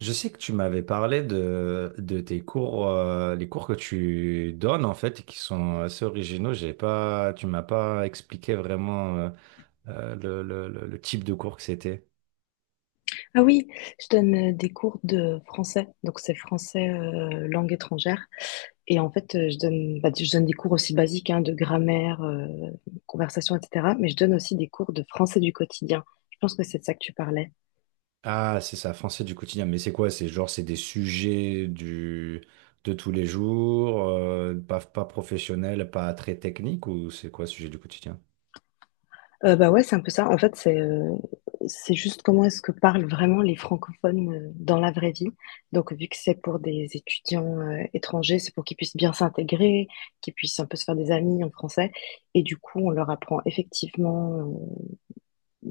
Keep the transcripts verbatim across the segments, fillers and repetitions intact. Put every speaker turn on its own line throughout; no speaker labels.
Je sais que tu m'avais parlé de, de tes cours, euh, les cours que tu donnes en fait, et qui sont assez originaux. J'ai pas, tu m'as pas expliqué vraiment euh, euh, le, le- le- le type de cours que c'était.
Ah oui, je donne euh, des cours de français, donc c'est français euh, langue étrangère. Et en fait, euh, je donne, bah, je donne des cours aussi basiques hein, de grammaire, euh, conversation, et cetera. Mais je donne aussi des cours de français du quotidien. Je pense que c'est de ça que tu parlais.
Ah, c'est ça, français du quotidien. Mais c'est quoi? C'est genre, c'est des sujets du, de tous les jours, euh, pas, pas professionnels, pas très techniques, ou c'est quoi, sujet du quotidien?
Euh, bah ouais, c'est un peu ça. En fait, c'est euh, c'est juste comment est-ce que parlent vraiment les francophones euh, dans la vraie vie. Donc vu que c'est pour des étudiants euh, étrangers, c'est pour qu'ils puissent bien s'intégrer, qu'ils puissent un peu se faire des amis en français. Et du coup, on leur apprend effectivement, euh,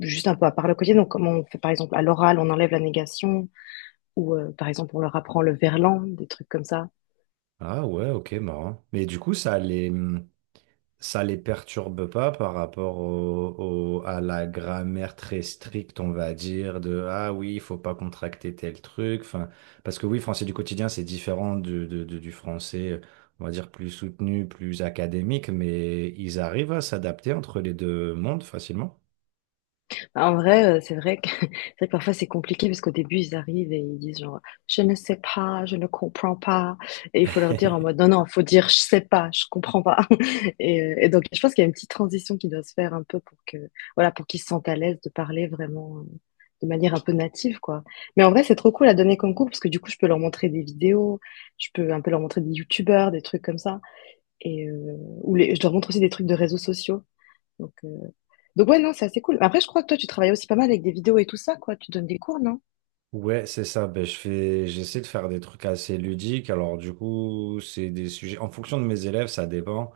juste un peu à part le quotidien. Donc, comment on fait, par exemple, à l'oral, on enlève la négation, ou euh, par exemple, on leur apprend le verlan, des trucs comme ça.
Ah ouais, ok, marrant. Mais du coup, ça allait. Ça les perturbe pas par rapport au, au- à la grammaire très stricte, on va dire, de ah oui, il faut pas contracter tel truc. Enfin, parce que oui, français du quotidien, c'est différent du, de- de- du français, on va dire, plus soutenu, plus académique, mais ils arrivent à s'adapter entre les deux mondes facilement.
Bah, en vrai, heu, c'est vrai que c'est vrai que parfois c'est compliqué parce qu'au début ils arrivent et ils disent genre: «Je ne sais pas, je ne comprends pas» et il faut leur dire en mode: «Non, non, faut dire je sais pas, je comprends pas» et heu et donc je pense qu'il y a une petite transition qui doit se faire un peu pour que voilà, pour qu'ils se sentent à l'aise de parler vraiment, heu, de manière un peu native quoi. Mais en vrai, c'est trop cool à donner comme cours parce que du coup je peux leur montrer des vidéos, je peux un peu leur montrer des youtubeurs, des trucs comme ça et heu, ou les je leur montre aussi des trucs de réseaux sociaux donc heu donc ouais, non, c'est assez cool. Après, je crois que toi, tu travailles aussi pas mal avec des vidéos et tout ça, quoi. Tu donnes des cours, non?
Ouais, c'est ça. Ben, je fais, j'essaie de faire des trucs assez ludiques. Alors, du coup, c'est des sujets. En fonction de mes élèves, ça dépend.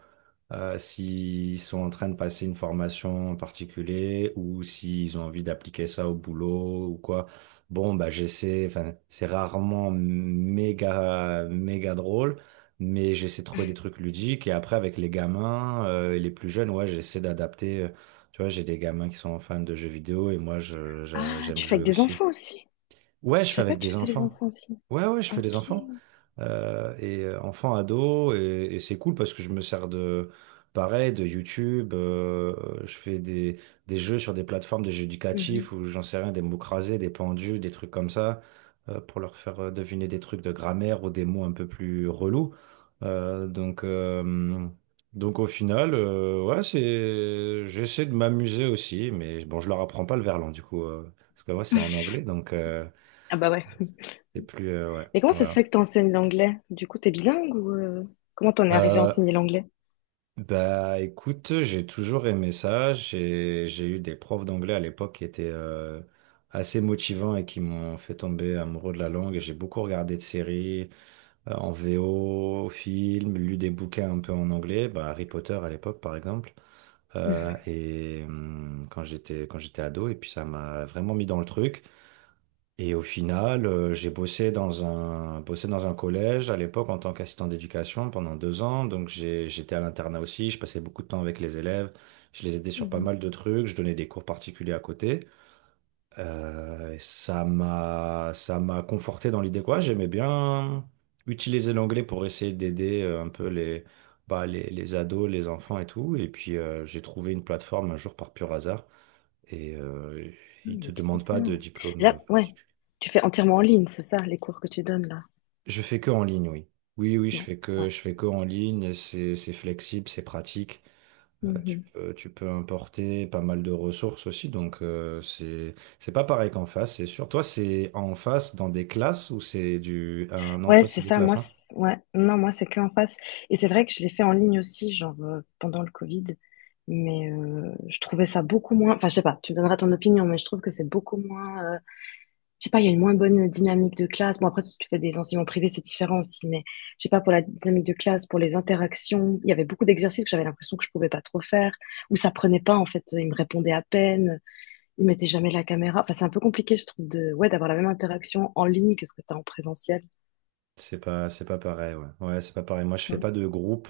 euh, S'ils sont en train de passer une formation en particulier ou s'ils ont envie d'appliquer ça au boulot ou quoi. Bon, bah, j'essaie. Enfin, c'est rarement méga, méga drôle, mais j'essaie de trouver des trucs ludiques. Et après, avec les gamins, euh, et les plus jeunes, ouais, j'essaie d'adapter. euh, Tu vois, j'ai des gamins qui sont fans de jeux vidéo et moi, je, je-
Ah,
j'aime
tu fais
jouer
avec des
aussi.
enfants aussi.
Ouais, je
Je
fais
savais pas
avec
que tu
des
faisais les
enfants.
enfants aussi.
Ouais, ouais, je fais des enfants.
Ok.
Euh, et euh, enfants, ados, et, et c'est cool parce que je me sers de, pareil, de YouTube. Euh, je fais des, des jeux sur des plateformes, des jeux éducatifs
Mhm.
où j'en sais rien, des mots crasés, des pendus, des trucs comme ça, euh, pour leur faire euh, deviner des trucs de grammaire ou des mots un peu plus relous. Euh, donc, euh, donc au final, euh, ouais, c'est, j'essaie de m'amuser aussi, mais bon, je leur apprends pas le verlan du coup, euh, parce que moi c'est en anglais, donc. euh,
Ah bah ouais.
C'est plus. Euh, ouais,
Mais comment ça se fait
voilà.
que t'enseignes l'anglais? Du coup, t'es bilingue ou euh, comment t'en es arrivé à
Euh,
enseigner l'anglais?
Bah écoute, j'ai toujours aimé ça. J'ai, j'ai eu des profs d'anglais à l'époque qui étaient euh, assez motivants et qui m'ont fait tomber amoureux de la langue. Et J'ai beaucoup regardé de séries euh, en V O, films, lu des bouquins un peu en anglais, bah, Harry Potter à l'époque par exemple. Euh,
Mhm.
et hum, quand j'étais quand j'étais ado, et puis ça m'a vraiment mis dans le truc. Et au final, euh, j'ai bossé dans un, bossé dans un collège à l'époque en tant qu'assistant d'éducation pendant deux ans. Donc j'ai- j'étais à l'internat aussi, je passais beaucoup de temps avec les élèves, je les aidais sur pas mal
Mhm.
de trucs, je donnais des cours particuliers à côté. Euh, et ça m'a, ça m'a conforté dans l'idée quoi, j'aimais bien utiliser l'anglais pour essayer d'aider euh, un peu les, bah, les, les ados, les enfants et tout. Et puis euh, j'ai trouvé une plateforme un jour par pur hasard et euh, ils
Mhm,
te
mais trop
demandent pas de
bien. Et
diplôme. euh,
là, ouais.
particulier.
Tu fais entièrement en ligne, c'est ça, les cours que tu donnes là.
Je fais que en ligne, oui. Oui, oui, je
Ouais,
fais que, je fais que en ligne. C'est, c'est flexible, c'est pratique. Euh, tu
ouais.
peux, tu peux importer pas mal de ressources aussi. Donc, euh, c'est, c'est pas pareil qu'en face, c'est sûr. Toi, c'est en face dans des classes ou c'est du. Ah, non,
Ouais,
toi,
c'est
c'est des
ça, moi,
classes,
c-
hein.
ouais, non, moi, c'est que en face. Et c'est vrai que je l'ai fait en ligne aussi, genre euh, pendant le Covid, mais euh, je trouvais ça beaucoup moins. Enfin, je sais pas, tu me donneras ton opinion, mais je trouve que c'est beaucoup moins, euh, je sais pas, il y a une moins bonne dynamique de classe. Bon, après, si tu fais des enseignements privés, c'est différent aussi, mais je sais pas, pour la dynamique de classe, pour les interactions, il y avait beaucoup d'exercices que j'avais l'impression que je pouvais pas trop faire, ou ça prenait pas, en fait, ils me répondaient à peine, ils mettaient jamais la caméra. Enfin, c'est un peu compliqué, je trouve, de, ouais, d'avoir la même interaction en ligne que ce que tu as en présentiel.
C'est pas, c'est pas pareil, ouais. Ouais, c'est pas pareil. Moi, je fais pas de groupe.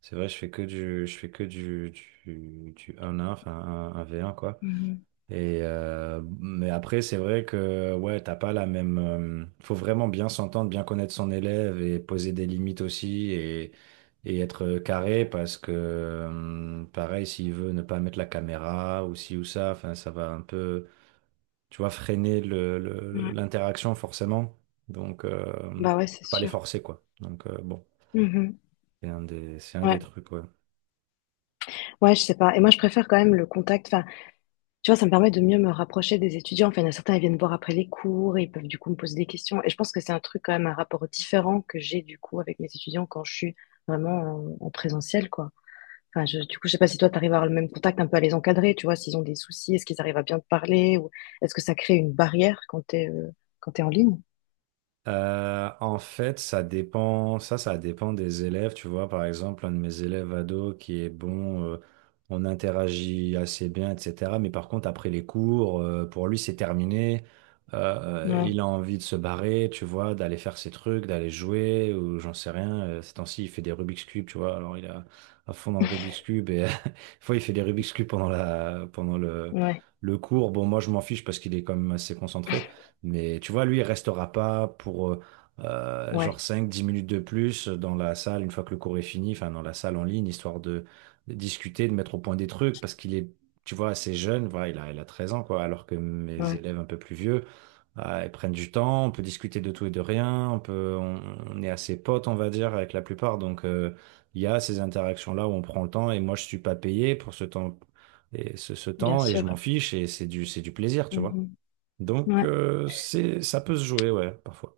C'est vrai, je fais que du, je fais que du, du, du un un, enfin, un un v un quoi.
Mhm.
Et euh, mais après, c'est vrai que ouais, t'as pas la même. Euh, faut vraiment bien s'entendre, bien connaître son élève et poser des limites aussi et, et être carré parce que euh, pareil, s'il veut ne pas mettre la caméra ou ci ou ça, enfin, ça va un peu, tu vois, freiner le, le-
Ouais.
l'interaction forcément. Donc, euh,
Bah, ouais,
tu
c'est
peux pas les
sûr.
forcer quoi. Donc euh, bon,
Mmh.
c'est un des, c'est un des
Ouais.
trucs. Ouais.
Ouais, je sais pas et moi je préfère quand même le contact, enfin, tu vois, ça me permet de mieux me rapprocher des étudiants. Enfin, il y en a certains, ils viennent voir après les cours et ils peuvent du coup me poser des questions et je pense que c'est un truc quand même, un rapport différent que j'ai du coup avec mes étudiants quand je suis vraiment en en présentiel, quoi. Enfin, je du coup, je sais pas si toi tu arrives à avoir le même contact, un peu à les encadrer, tu vois? S'ils ont des soucis, est-ce qu'ils arrivent à bien te parler ou est-ce que ça crée une barrière quand t'es es, quand t'es en ligne?
Euh, en fait, ça dépend, ça, ça dépend des élèves. Tu vois, par exemple, un de mes élèves ados qui est bon, euh, on interagit assez bien, et cetera. Mais par contre, après les cours, euh, pour lui, c'est terminé. Euh,
Ouais,
il a envie de se barrer, tu vois, d'aller faire ses trucs, d'aller jouer, ou j'en sais rien. Euh, Ces temps-ci, il fait des Rubik's Cube, tu vois. Alors, il est à à fond dans le Rubik's Cube et des fois, il fait des Rubik's Cube pendant la, pendant le,
ouais,
le cours. Bon, moi, je m'en fiche parce qu'il est quand même assez concentré. Mais tu vois, lui, il restera pas pour euh, euh,
ouais,
genre cinq, dix minutes de plus dans la salle une fois que le cours est fini, enfin dans la salle en ligne, histoire de, de discuter, de mettre au point des trucs, parce qu'il est, tu vois, assez jeune, voilà, il a, il a treize ans, quoi, alors que mes
ouais,
élèves un peu plus vieux, euh, ils prennent du temps, on peut discuter de tout et de rien, on peut, on, on est assez potes, on va dire, avec la plupart, donc euh, il y a ces interactions-là où on prend le temps, et moi, je suis pas payé pour ce temps, et ce, ce
bien
temps, et je m'en
sûr.
fiche, et c'est du, c'est du plaisir, tu vois.
Mmh.
Donc,
Ouais.
euh, c'est, ça peut se jouer, ouais, parfois.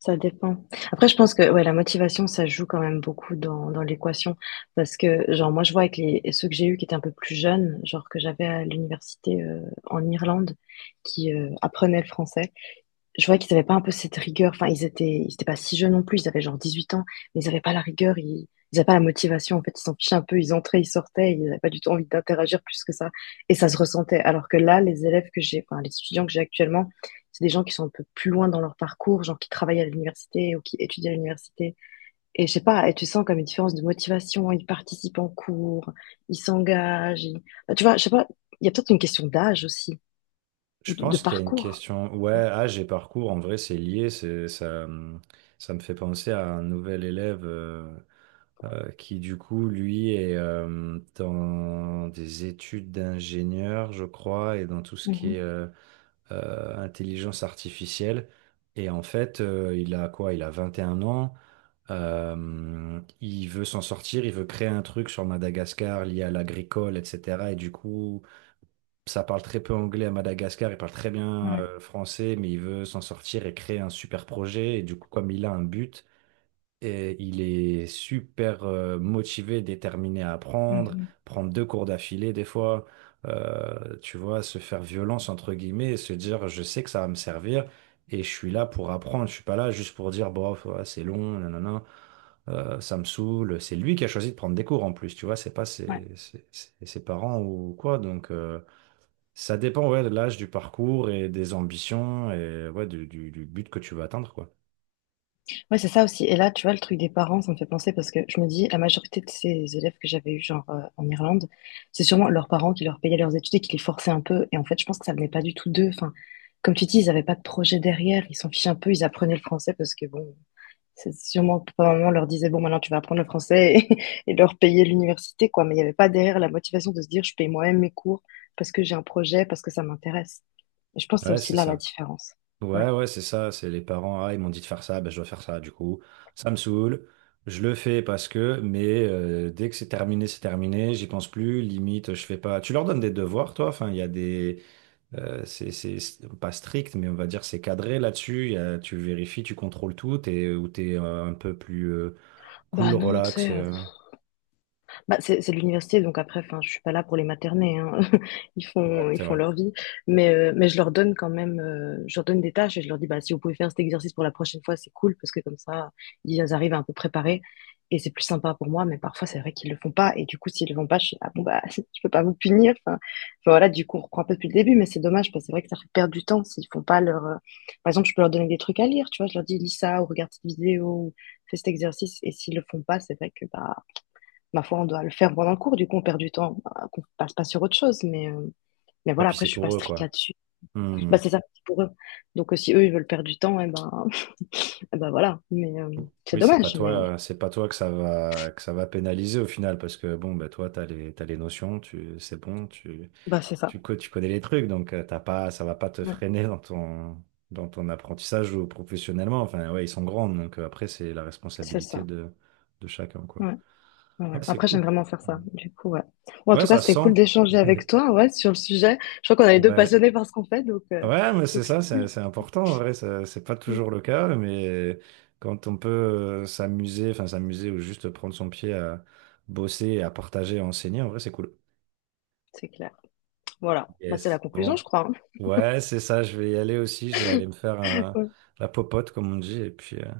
Ça dépend. Après, je pense que ouais, la motivation, ça joue quand même beaucoup dans, dans l'équation. Parce que, genre, moi, je vois avec les, ceux que j'ai eus qui étaient un peu plus jeunes, genre que j'avais à l'université euh, en Irlande, qui euh, apprenaient le français, je voyais qu'ils avaient pas un peu cette rigueur. Enfin, ils étaient, ils étaient pas si jeunes non plus. Ils avaient genre 18 ans, mais ils avaient pas la rigueur. Ils n'avaient pas la motivation. En fait, ils s'en fichaient un peu. Ils entraient, ils sortaient. Ils n'avaient pas du tout envie d'interagir plus que ça. Et ça se ressentait. Alors que là, les élèves que j'ai, enfin, les étudiants que j'ai actuellement, c'est des gens qui sont un peu plus loin dans leur parcours, genre qui travaillent à l'université ou qui étudient à l'université. Et je sais pas, et tu sens comme une différence de motivation. Ils participent en cours, ils s'engagent. ils- Bah, tu vois, je sais pas, il y a peut-être une question d'âge aussi ou
Je
de, de
pense qu'il y a une
parcours.
question. Ouais, âge et parcours, en vrai, c'est lié. C'est, ça, hum, ça me fait penser à un nouvel élève euh, euh, qui, du coup, lui, est euh, dans des études d'ingénieur, je crois, et dans tout ce qui est
Mhm.
euh, euh, intelligence artificielle. Et en fait, euh, il a quoi? Il a vingt et un ans. Euh, il veut s'en sortir, il veut créer un truc sur Madagascar lié à l'agricole, et cetera. Et du coup, ça parle très peu anglais à Madagascar, il parle très bien
Ouais.
euh, français, mais il veut s'en sortir et créer un super projet. Et du coup, comme il a un but, et il est super euh, motivé, déterminé à
Ouais,
apprendre,
ouais.
prendre deux cours d'affilée des fois, euh, tu vois, se faire violence entre guillemets et se dire, je sais que ça va me servir. Et je suis là pour apprendre, je suis pas là juste pour dire, bof, ouais, c'est long, nanana, euh, ça me saoule. C'est lui qui a choisi de prendre des cours en plus, tu vois, c'est pas
Ouais.
ses, ses- ses- ses parents ou quoi, donc euh, ça dépend ouais, de l'âge, du parcours et des ambitions et ouais, du, du- du but que tu veux atteindre, quoi.
Ouais, c'est ça aussi et là, tu vois, le truc des parents, ça me fait penser parce que je me dis la majorité de ces élèves que j'avais eus, genre, heu, en Irlande, c'est sûrement leurs parents qui leur payaient leurs études et qui les forçaient un peu et en fait, je pense que ça venait pas du tout d'eux. Enfin, comme tu dis, ils avaient pas de projet derrière, ils s'en fichaient un peu, ils apprenaient le français parce que bon, c'est sûrement papa, maman leur disait: «Bon, maintenant tu vas apprendre le français» et et leur payer l'université, quoi, mais il y avait pas derrière la motivation de se dire: «Je paye moi-même mes cours parce que j'ai un projet, parce que ça m'intéresse» et je pense que c'est
Ouais,
aussi
c'est
là la
ça.
différence. Ouais.
Ouais, ouais, c'est ça. C'est les parents, ah, ils m'ont dit de faire ça, ben, je dois faire ça, du coup. Ça me saoule. Je le fais parce que, mais euh, dès que c'est terminé, c'est terminé, j'y pense plus, limite, je fais pas. Tu leur donnes des devoirs, toi? Enfin, il y a des. euh, c'est c'est- c'est pas strict, mais on va dire c'est cadré là-dessus. Il y a- tu vérifies, tu contrôles tout, t'es, ou t'es euh, un peu plus euh, cool,
Bah non, tu
relax.
sais,
et, euh,
bah, c'est c'est de l'université, donc après, enfin, je suis pas là pour les materner, hein. Ils
Ouais,
font, ils
c'est
font
vrai.
leur vie. Mais, euh, mais je leur donne quand même, euh, je leur donne des tâches et je leur dis, bah, si vous pouvez faire cet exercice pour la prochaine fois, c'est cool, parce que comme ça, ils arrivent un peu préparés et c'est plus sympa pour moi. Mais parfois, c'est vrai qu'ils le font pas. Et du coup, s'ils le font pas, je suis, ah bon, bah, je peux pas vous punir. Enfin, enfin, voilà, du coup, on reprend un peu depuis le début, mais c'est dommage, parce que c'est vrai que ça fait perdre du temps s'ils font pas leur, euh, par exemple, je peux leur donner des trucs à lire, tu vois, je leur dis, lis ça, ou regarde cette vidéo, ou fais cet exercice. Et s'ils le font pas, c'est vrai que, bah, ma foi, on doit le faire pendant le cours, du coup, on perd du temps, euh, qu'on passe pas sur autre chose. Mais, euh, mais
Et
voilà,
puis
après,
c'est
je suis pas
pour eux,
stricte
quoi.
là-dessus.
Hmm.
Bah, c'est ça pour eux. Donc, euh, si eux, ils veulent perdre du temps, eh ben, eh ben voilà. Mais euh, c'est
Oui, c'est pas
dommage,
toi,
mais
euh, c'est pas toi que ça va que ça va pénaliser au final parce que bon bah toi t'as les t'as les notions, tu c'est bon, tu
bah, c'est ça.
tu co- tu connais les trucs donc euh, t'as pas ça va pas te
Ouais,
freiner dans ton dans ton apprentissage ou professionnellement. Enfin ouais, ils sont grands donc euh, après c'est la
c'est
responsabilité
ça.
de de chacun quoi.
Ouais, ouais, ouais.
Ouais, c'est
Après,
cool.
j'aime vraiment faire ça. Du coup, ouais. Bon, en
Ouais,
tout cas,
ça se
c'était cool d'échanger
sent.
avec toi, ouais, sur le sujet. Je crois qu'on est les deux
Ouais.
passionnés par ce qu'on fait, donc euh,
Ouais, mais c'est
donc
ça,
c'est cool.
c'est c'est important en vrai, ça- c'est pas
Mm.
toujours le cas, mais quand on peut euh, s'amuser, enfin s'amuser ou juste prendre son pied à bosser et à partager à enseigner, en vrai, c'est cool.
C'est clair. Voilà. Bah, c'est la
Yes.
conclusion,
Bon.
je crois, hein.
Ouais, c'est ça, je vais y aller aussi, je vais aller me faire un-
Ouais,
la popote, comme on dit, et puis, euh,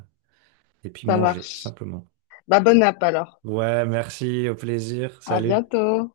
et puis
ça
manger, tout
marche.
simplement.
Bah, bonne app alors.
Ouais, merci, au plaisir,
À
salut.
bientôt.